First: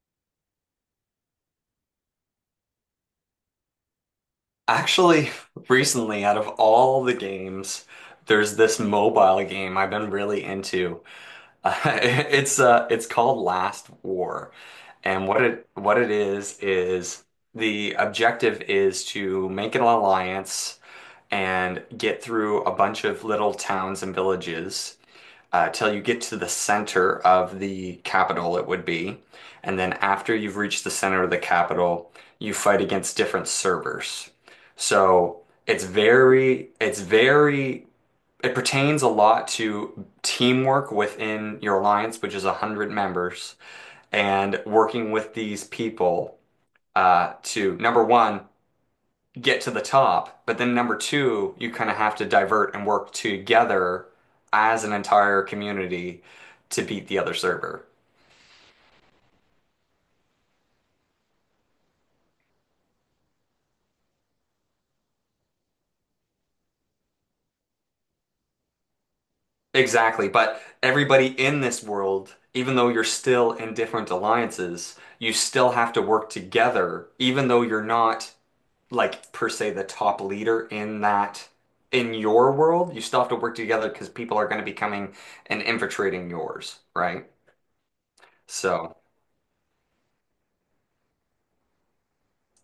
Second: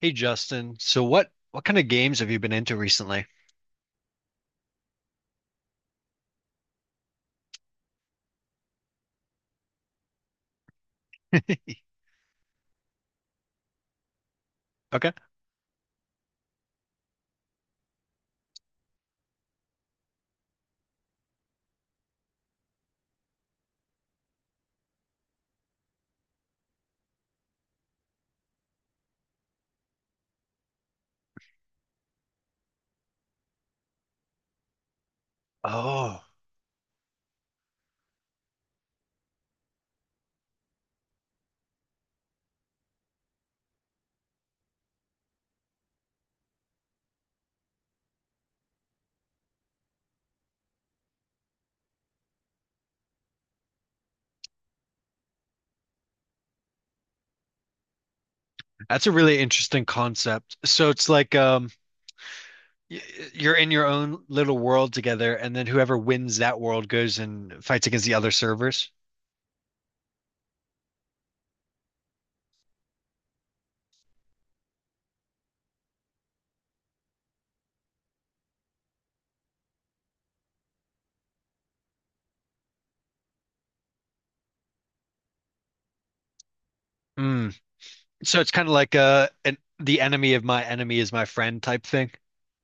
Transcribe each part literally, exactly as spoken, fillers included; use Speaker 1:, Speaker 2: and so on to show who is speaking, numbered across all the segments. Speaker 1: Hey Justin, so what what kind of games have you been into recently?
Speaker 2: Actually, recently, out of all the games, there's this mobile game I've been really into. Uh, it's uh, it's called Last War,
Speaker 1: Okay.
Speaker 2: and what it what it is is the objective is to make an alliance and get through a bunch of little towns and villages uh, till you get to the center of the capital, it would be. And then after you've reached the center of the capital, you fight against different servers. So it's
Speaker 1: Oh,
Speaker 2: very, it's very, it pertains a lot to teamwork within your alliance, which is a hundred members, and working with these people uh, to, number one, get to the top, but then number two, you kind of have to divert and work together as an entire community to beat the other server.
Speaker 1: that's a really interesting concept. So it's like um y- you're in your own little world together and then whoever wins that world goes and fights against the other servers.
Speaker 2: Exactly, but everybody in this world, even though you're still in different alliances, you still have to work together, even though you're not like per se the top leader in that in your world, you still have to work together because people are going to be coming and infiltrating yours, right?
Speaker 1: Mm. So it's kind of like
Speaker 2: So.
Speaker 1: uh an, the enemy of my enemy is my friend type thing.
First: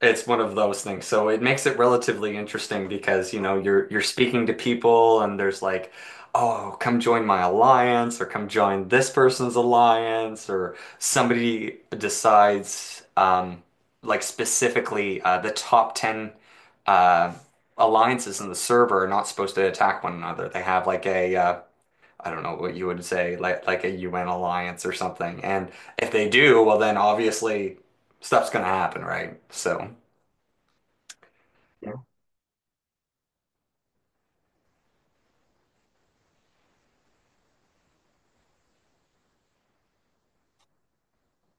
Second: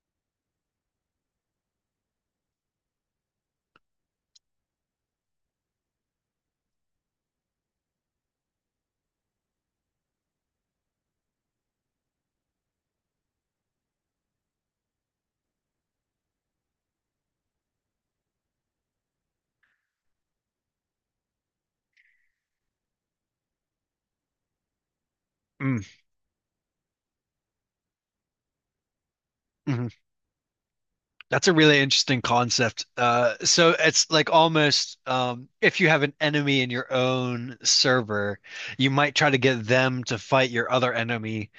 Speaker 2: It's one of those things. So it makes it relatively interesting because, you know, you're you're speaking to people and there's like, oh, come join my alliance or come join this person's alliance or somebody decides um like specifically uh, the top ten uh alliances in the server are not supposed to attack one another. They have like a uh I don't know what you would say, like like a U N alliance or something. And
Speaker 1: Mm.
Speaker 2: if they do, well then obviously stuff's gonna happen, right? So
Speaker 1: Mhm. That's a really interesting concept. Uh, so it's like almost um, if you have an enemy in your own server, you might try to get them to fight your other enemy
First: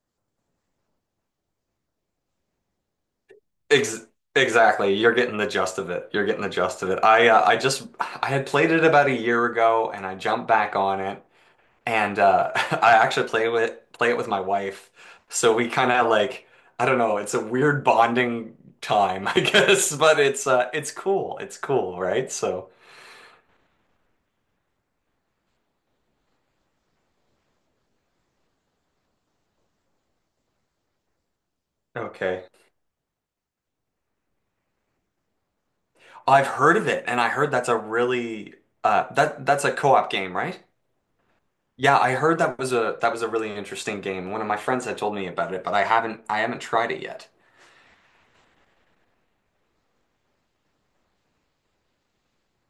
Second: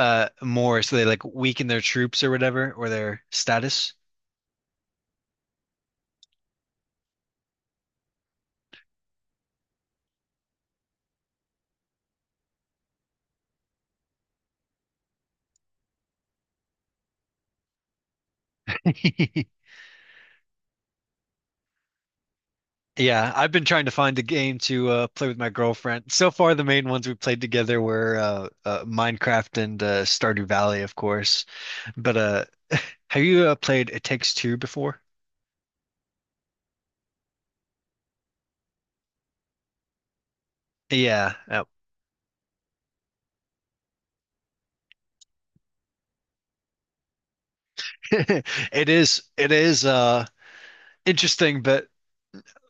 Speaker 1: uh, more, so they like weaken their troops or whatever or their status.
Speaker 2: Ex exactly. You're getting the gist of it. You're getting the gist of it. I uh, I just I had played it about a year ago and I jumped back on it and uh I actually play with play it with my wife. So we kind of like I don't know, it's a weird bonding time, I guess, but it's uh it's cool. It's cool, right? So
Speaker 1: Yeah, I've been trying to find a game to uh, play with my girlfriend. So far, the main ones we played together were uh, uh, Minecraft and uh, Stardew Valley, of course. But uh,
Speaker 2: okay.
Speaker 1: have you uh, played It Takes Two before?
Speaker 2: I've heard of it and I heard that's a really uh that that's a co-op game, right?
Speaker 1: Yeah.
Speaker 2: Yeah, I heard that was a that was a really interesting game. One of my friends had told me about it, but I haven't I haven't tried it yet.
Speaker 1: It is it is uh interesting, but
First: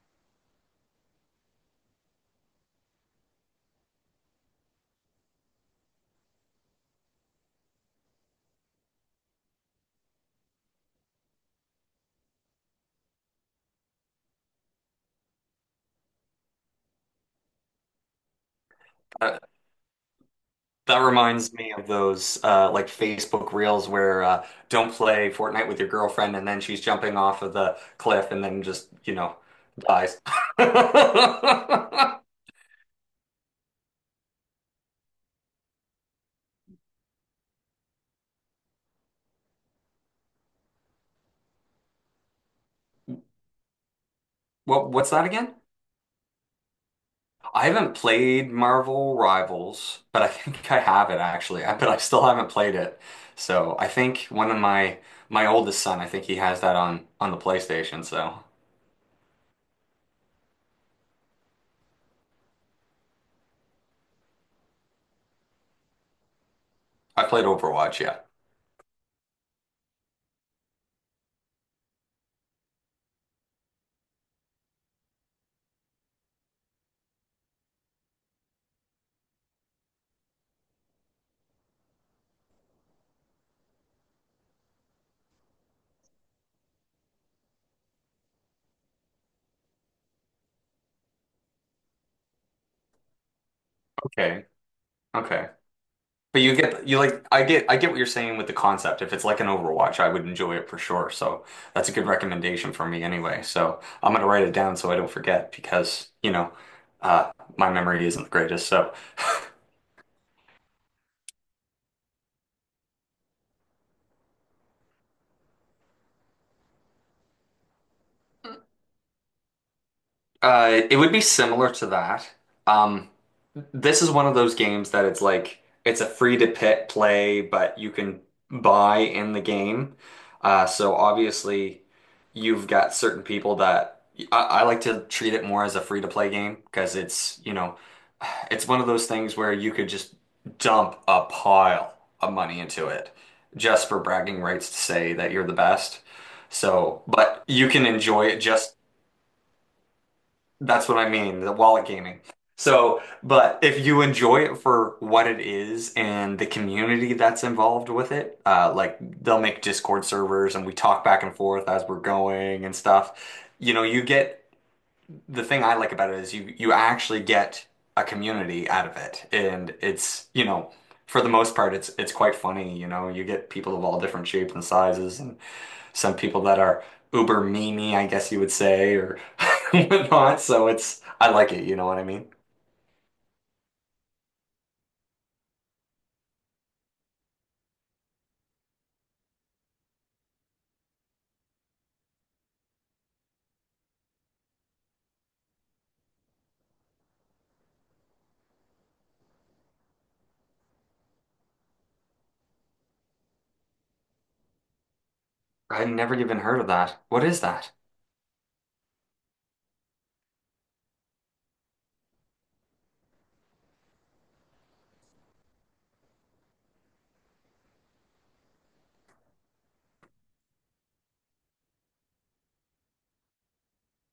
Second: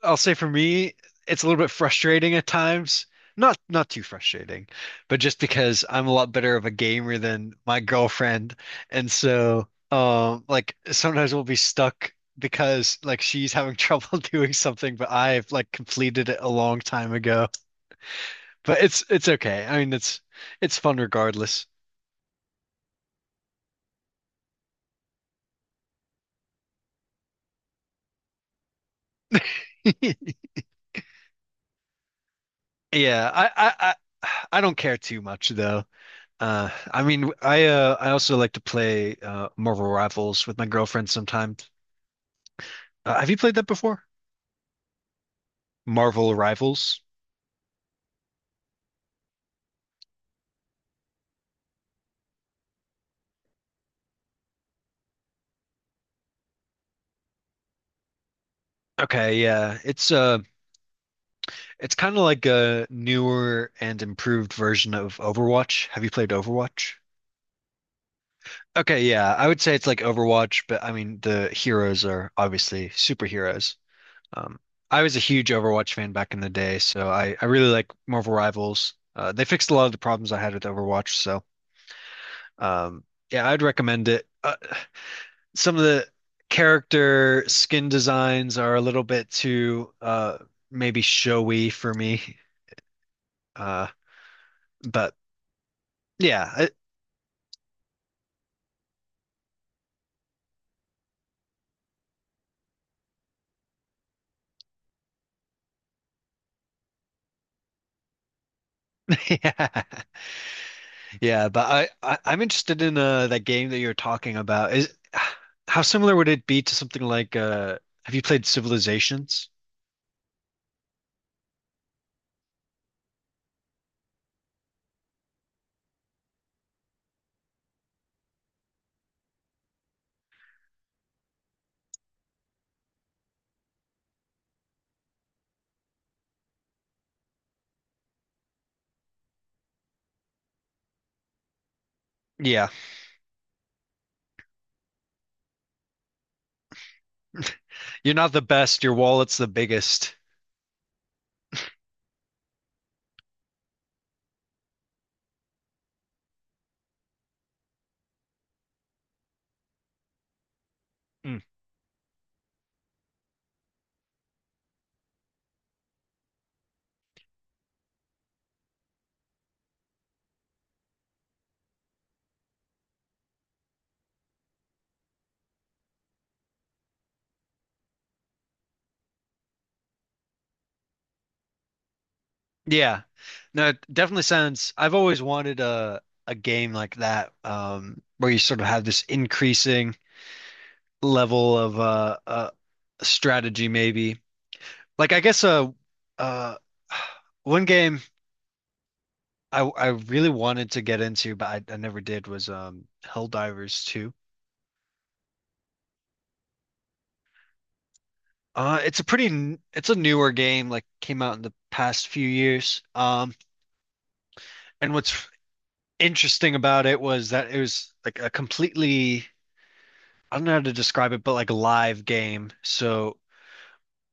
Speaker 1: I'll say for me, it's a little bit frustrating at times. Not not too frustrating, but just because I'm a lot better of a gamer than my girlfriend. And so um like sometimes we'll be stuck because like she's having trouble doing something, but I've like completed it a long time ago. But it's it's
Speaker 2: Uh,
Speaker 1: okay. I mean it's it's fun
Speaker 2: that reminds
Speaker 1: regardless.
Speaker 2: me of those uh, like Facebook Reels where uh, don't play Fortnite with your girlfriend, and then she's jumping off of the cliff and then just, you know, dies.
Speaker 1: Yeah, I I I, I don't care too much though. Uh, I mean, I uh, I also like to play uh, Marvel Rivals with my girlfriend sometimes. Uh, have you played that before?
Speaker 2: What what's that again?
Speaker 1: Marvel Rivals.
Speaker 2: I haven't played Marvel Rivals, but I think I have it actually. I, but I still haven't played it. So I think one of my my oldest son, I think he has that on on the PlayStation. So.
Speaker 1: Okay, yeah, it's uh, it's kind of like a newer and improved version of Overwatch. Have you played Overwatch?
Speaker 2: I played Overwatch, yeah.
Speaker 1: Okay, yeah, I would say it's like Overwatch, but I mean the heroes are obviously superheroes. Um, I was a huge Overwatch fan back in the day, so I I really like Marvel Rivals. Uh, they fixed a lot of the problems I had with Overwatch, so. Um, yeah, I'd recommend it. Uh, some of the character skin designs are a little bit too uh maybe showy for me. Uh,
Speaker 2: Okay.
Speaker 1: but
Speaker 2: Okay. But
Speaker 1: yeah,
Speaker 2: you
Speaker 1: I-
Speaker 2: get you like I get I get what you're saying with the concept. If it's like an Overwatch, I would enjoy it for sure. So that's a good recommendation for me anyway. So I'm gonna write it down so I don't forget because, you know, uh my memory isn't the greatest. So
Speaker 1: yeah, yeah. But I, I I'm interested in uh that game that you're talking about. Is how similar would it be to something like uh have you played Civilizations?
Speaker 2: uh, it would be similar to that. Um, this is one of those games that it's like it's a free to pit play, but you can buy in the game. Uh, so obviously, you've got certain people that I, I like to treat it more as a free to play game because it's you know it's one of those things where you could just dump a pile of money
Speaker 1: Yeah,
Speaker 2: into it just for bragging rights to say that you're the best. So, but you can
Speaker 1: you're
Speaker 2: enjoy
Speaker 1: not
Speaker 2: it
Speaker 1: the
Speaker 2: just
Speaker 1: best. Your wallet's the biggest.
Speaker 2: that's what I mean, the wallet gaming. So, but if you enjoy it for what it is and the community that's involved with it, uh, like they'll make Discord servers and we talk back and forth as we're going and stuff. You know, you get the thing I like about it is you you actually get a community out of it, and it's you know for the most part it's it's quite funny. You know, you get people of all different shapes and sizes, and some people that are uber memey, I guess you would say, or whatnot. So it's, I like it, you know what I mean?
Speaker 1: Yeah. No, it definitely sounds I've always wanted a a game like that um where you sort of have this increasing level of uh uh strategy maybe. Like I guess uh uh one game I I really wanted to get into but I, I never did was um Helldivers two.
Speaker 2: I've never even heard of that. What is that?
Speaker 1: Uh it's a pretty n- it's a newer game like came out in the past few years. Um and what's interesting about it was that it was like a completely I don't know how to describe it, but like a live game. So,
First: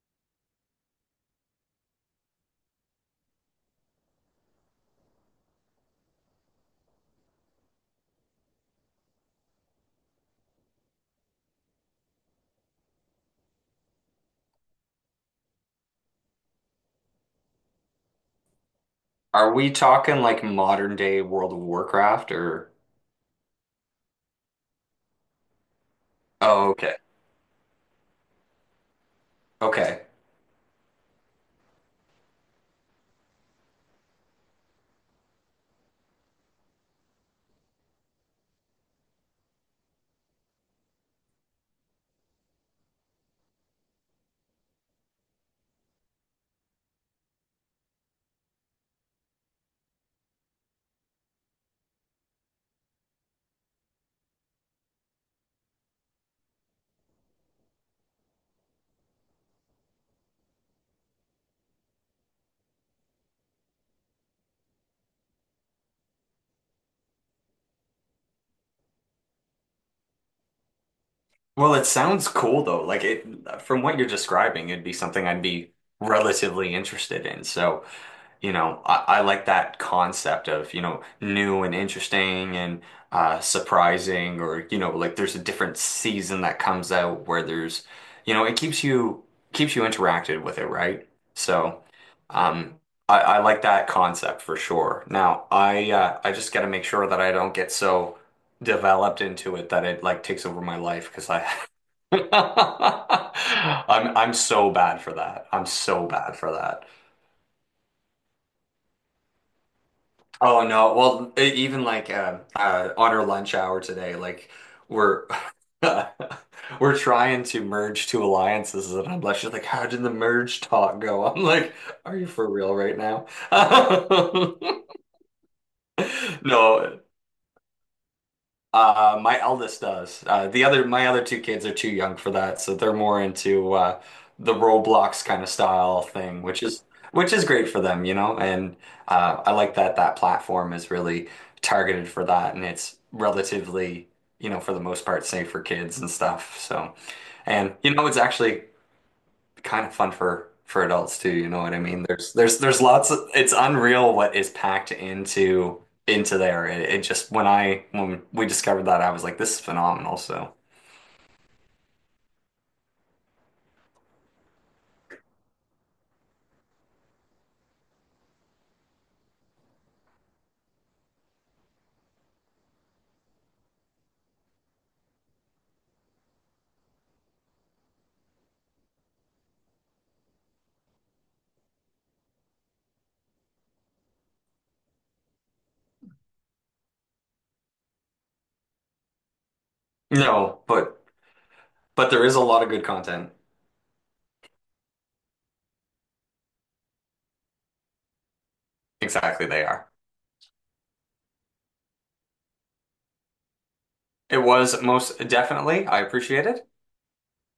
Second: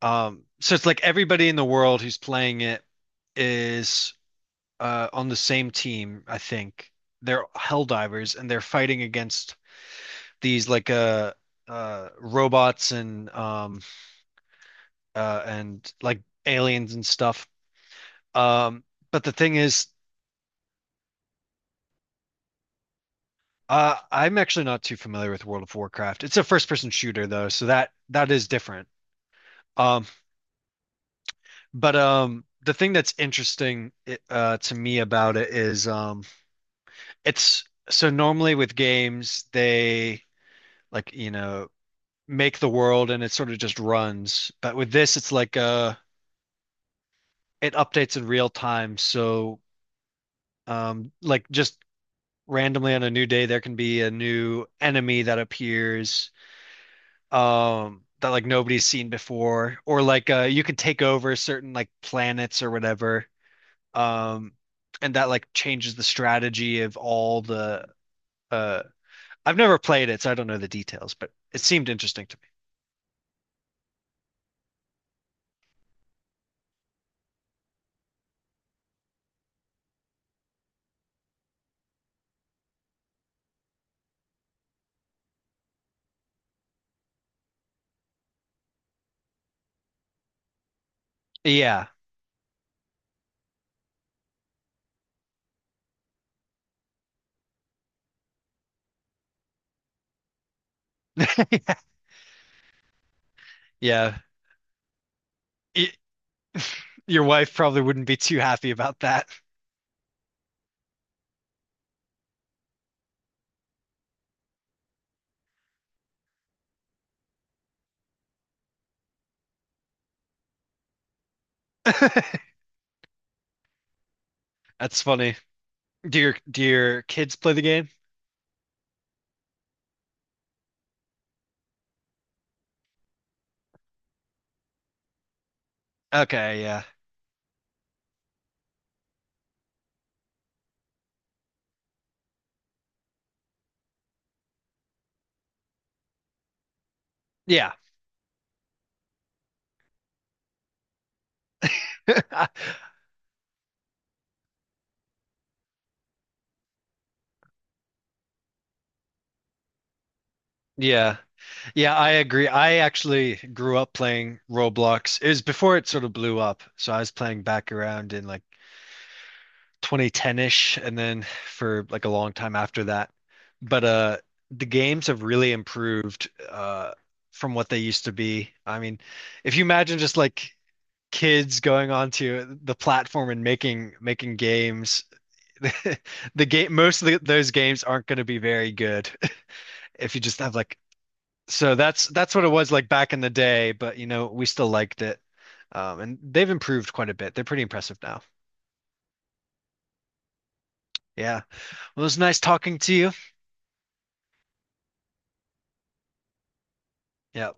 Speaker 1: um, so it's like everybody in the world who's playing it is uh on the same team, I think. They're hell divers and they're fighting against these like uh uh robots and um uh and like aliens and stuff. Um, but the
Speaker 2: Are
Speaker 1: thing
Speaker 2: we
Speaker 1: is,
Speaker 2: talking like modern day World of Warcraft or?
Speaker 1: uh I'm actually not too familiar with World of Warcraft. It's a first
Speaker 2: Oh,
Speaker 1: person
Speaker 2: okay.
Speaker 1: shooter though, so that that is different. Um
Speaker 2: Okay.
Speaker 1: But um, the thing that's interesting uh, to me about it is um, it's so normally with games they like you know make the world and it sort of just runs. But with this, it's like uh, it updates in real time. So um, like just randomly on a new day, there can be a new enemy that appears um, that like nobody's seen before, or like uh, you can take over certain like planets or whatever. Um, and that like changes the strategy of all the uh I've never played it, so I don't know the details, but it
Speaker 2: Well, it
Speaker 1: seemed interesting
Speaker 2: sounds
Speaker 1: to
Speaker 2: cool though. Like it, from what you're describing, it'd be something I'd be relatively interested in. So. You know, I, I like that concept of, you know, new and interesting and uh, surprising, or, you know, like there's a different season that comes out where there's, you know, it keeps you keeps you interacted with it, right?
Speaker 1: me.
Speaker 2: So,
Speaker 1: Yeah,
Speaker 2: um, I, I like that concept for sure. Now, I uh, I just got to make sure that I don't get so developed into it that it like takes over my life because I I'm
Speaker 1: yeah.
Speaker 2: I'm so bad for that. I'm
Speaker 1: Y-
Speaker 2: so bad for that.
Speaker 1: your wife probably wouldn't be too happy about that.
Speaker 2: Oh no. Well, e- even like um uh, on our lunch hour today, like we're we're trying to merge two alliances, and I'm like, she's like, how did the merge talk go? I'm like, are you for real right now?
Speaker 1: That's funny. Do your do
Speaker 2: No,
Speaker 1: your kids play the game?
Speaker 2: uh, my eldest does. Uh, the other, my other two kids are too young for that, so they're more into uh, the Roblox kind of style thing,
Speaker 1: Okay,
Speaker 2: which is
Speaker 1: yeah.
Speaker 2: which is great for them, you know. And uh, I like that that platform is really targeted for that, and it's relatively, you know, for the most part, safe for kids and stuff. So,
Speaker 1: Yeah.
Speaker 2: and you know, it's actually kind of fun for for adults too, you know what I mean? There's there's there's lots of, it's unreal what is packed into into there. It, it just when I when we discovered that I was like this is phenomenal. So
Speaker 1: Yeah. Yeah, I agree. I actually grew up playing Roblox. It was before it sort of blew up. So I was playing back around in like twenty ten-ish and then for like a long time after that. But uh the games have really improved uh from what they used to be. I mean, if you imagine just like kids going onto the platform and making making games, the game most of the, those games aren't going to be very good if you just have
Speaker 2: no,
Speaker 1: like
Speaker 2: but
Speaker 1: so that's
Speaker 2: but there
Speaker 1: that's
Speaker 2: is a
Speaker 1: what it
Speaker 2: lot of
Speaker 1: was
Speaker 2: good
Speaker 1: like back in the
Speaker 2: content.
Speaker 1: day, but you know, we still liked it. Um, and they've improved quite a bit. They're pretty impressive now.
Speaker 2: Exactly, they are.
Speaker 1: Yeah. Well, it was nice talking to you.
Speaker 2: It was most definitely. I appreciate it.
Speaker 1: Yeah.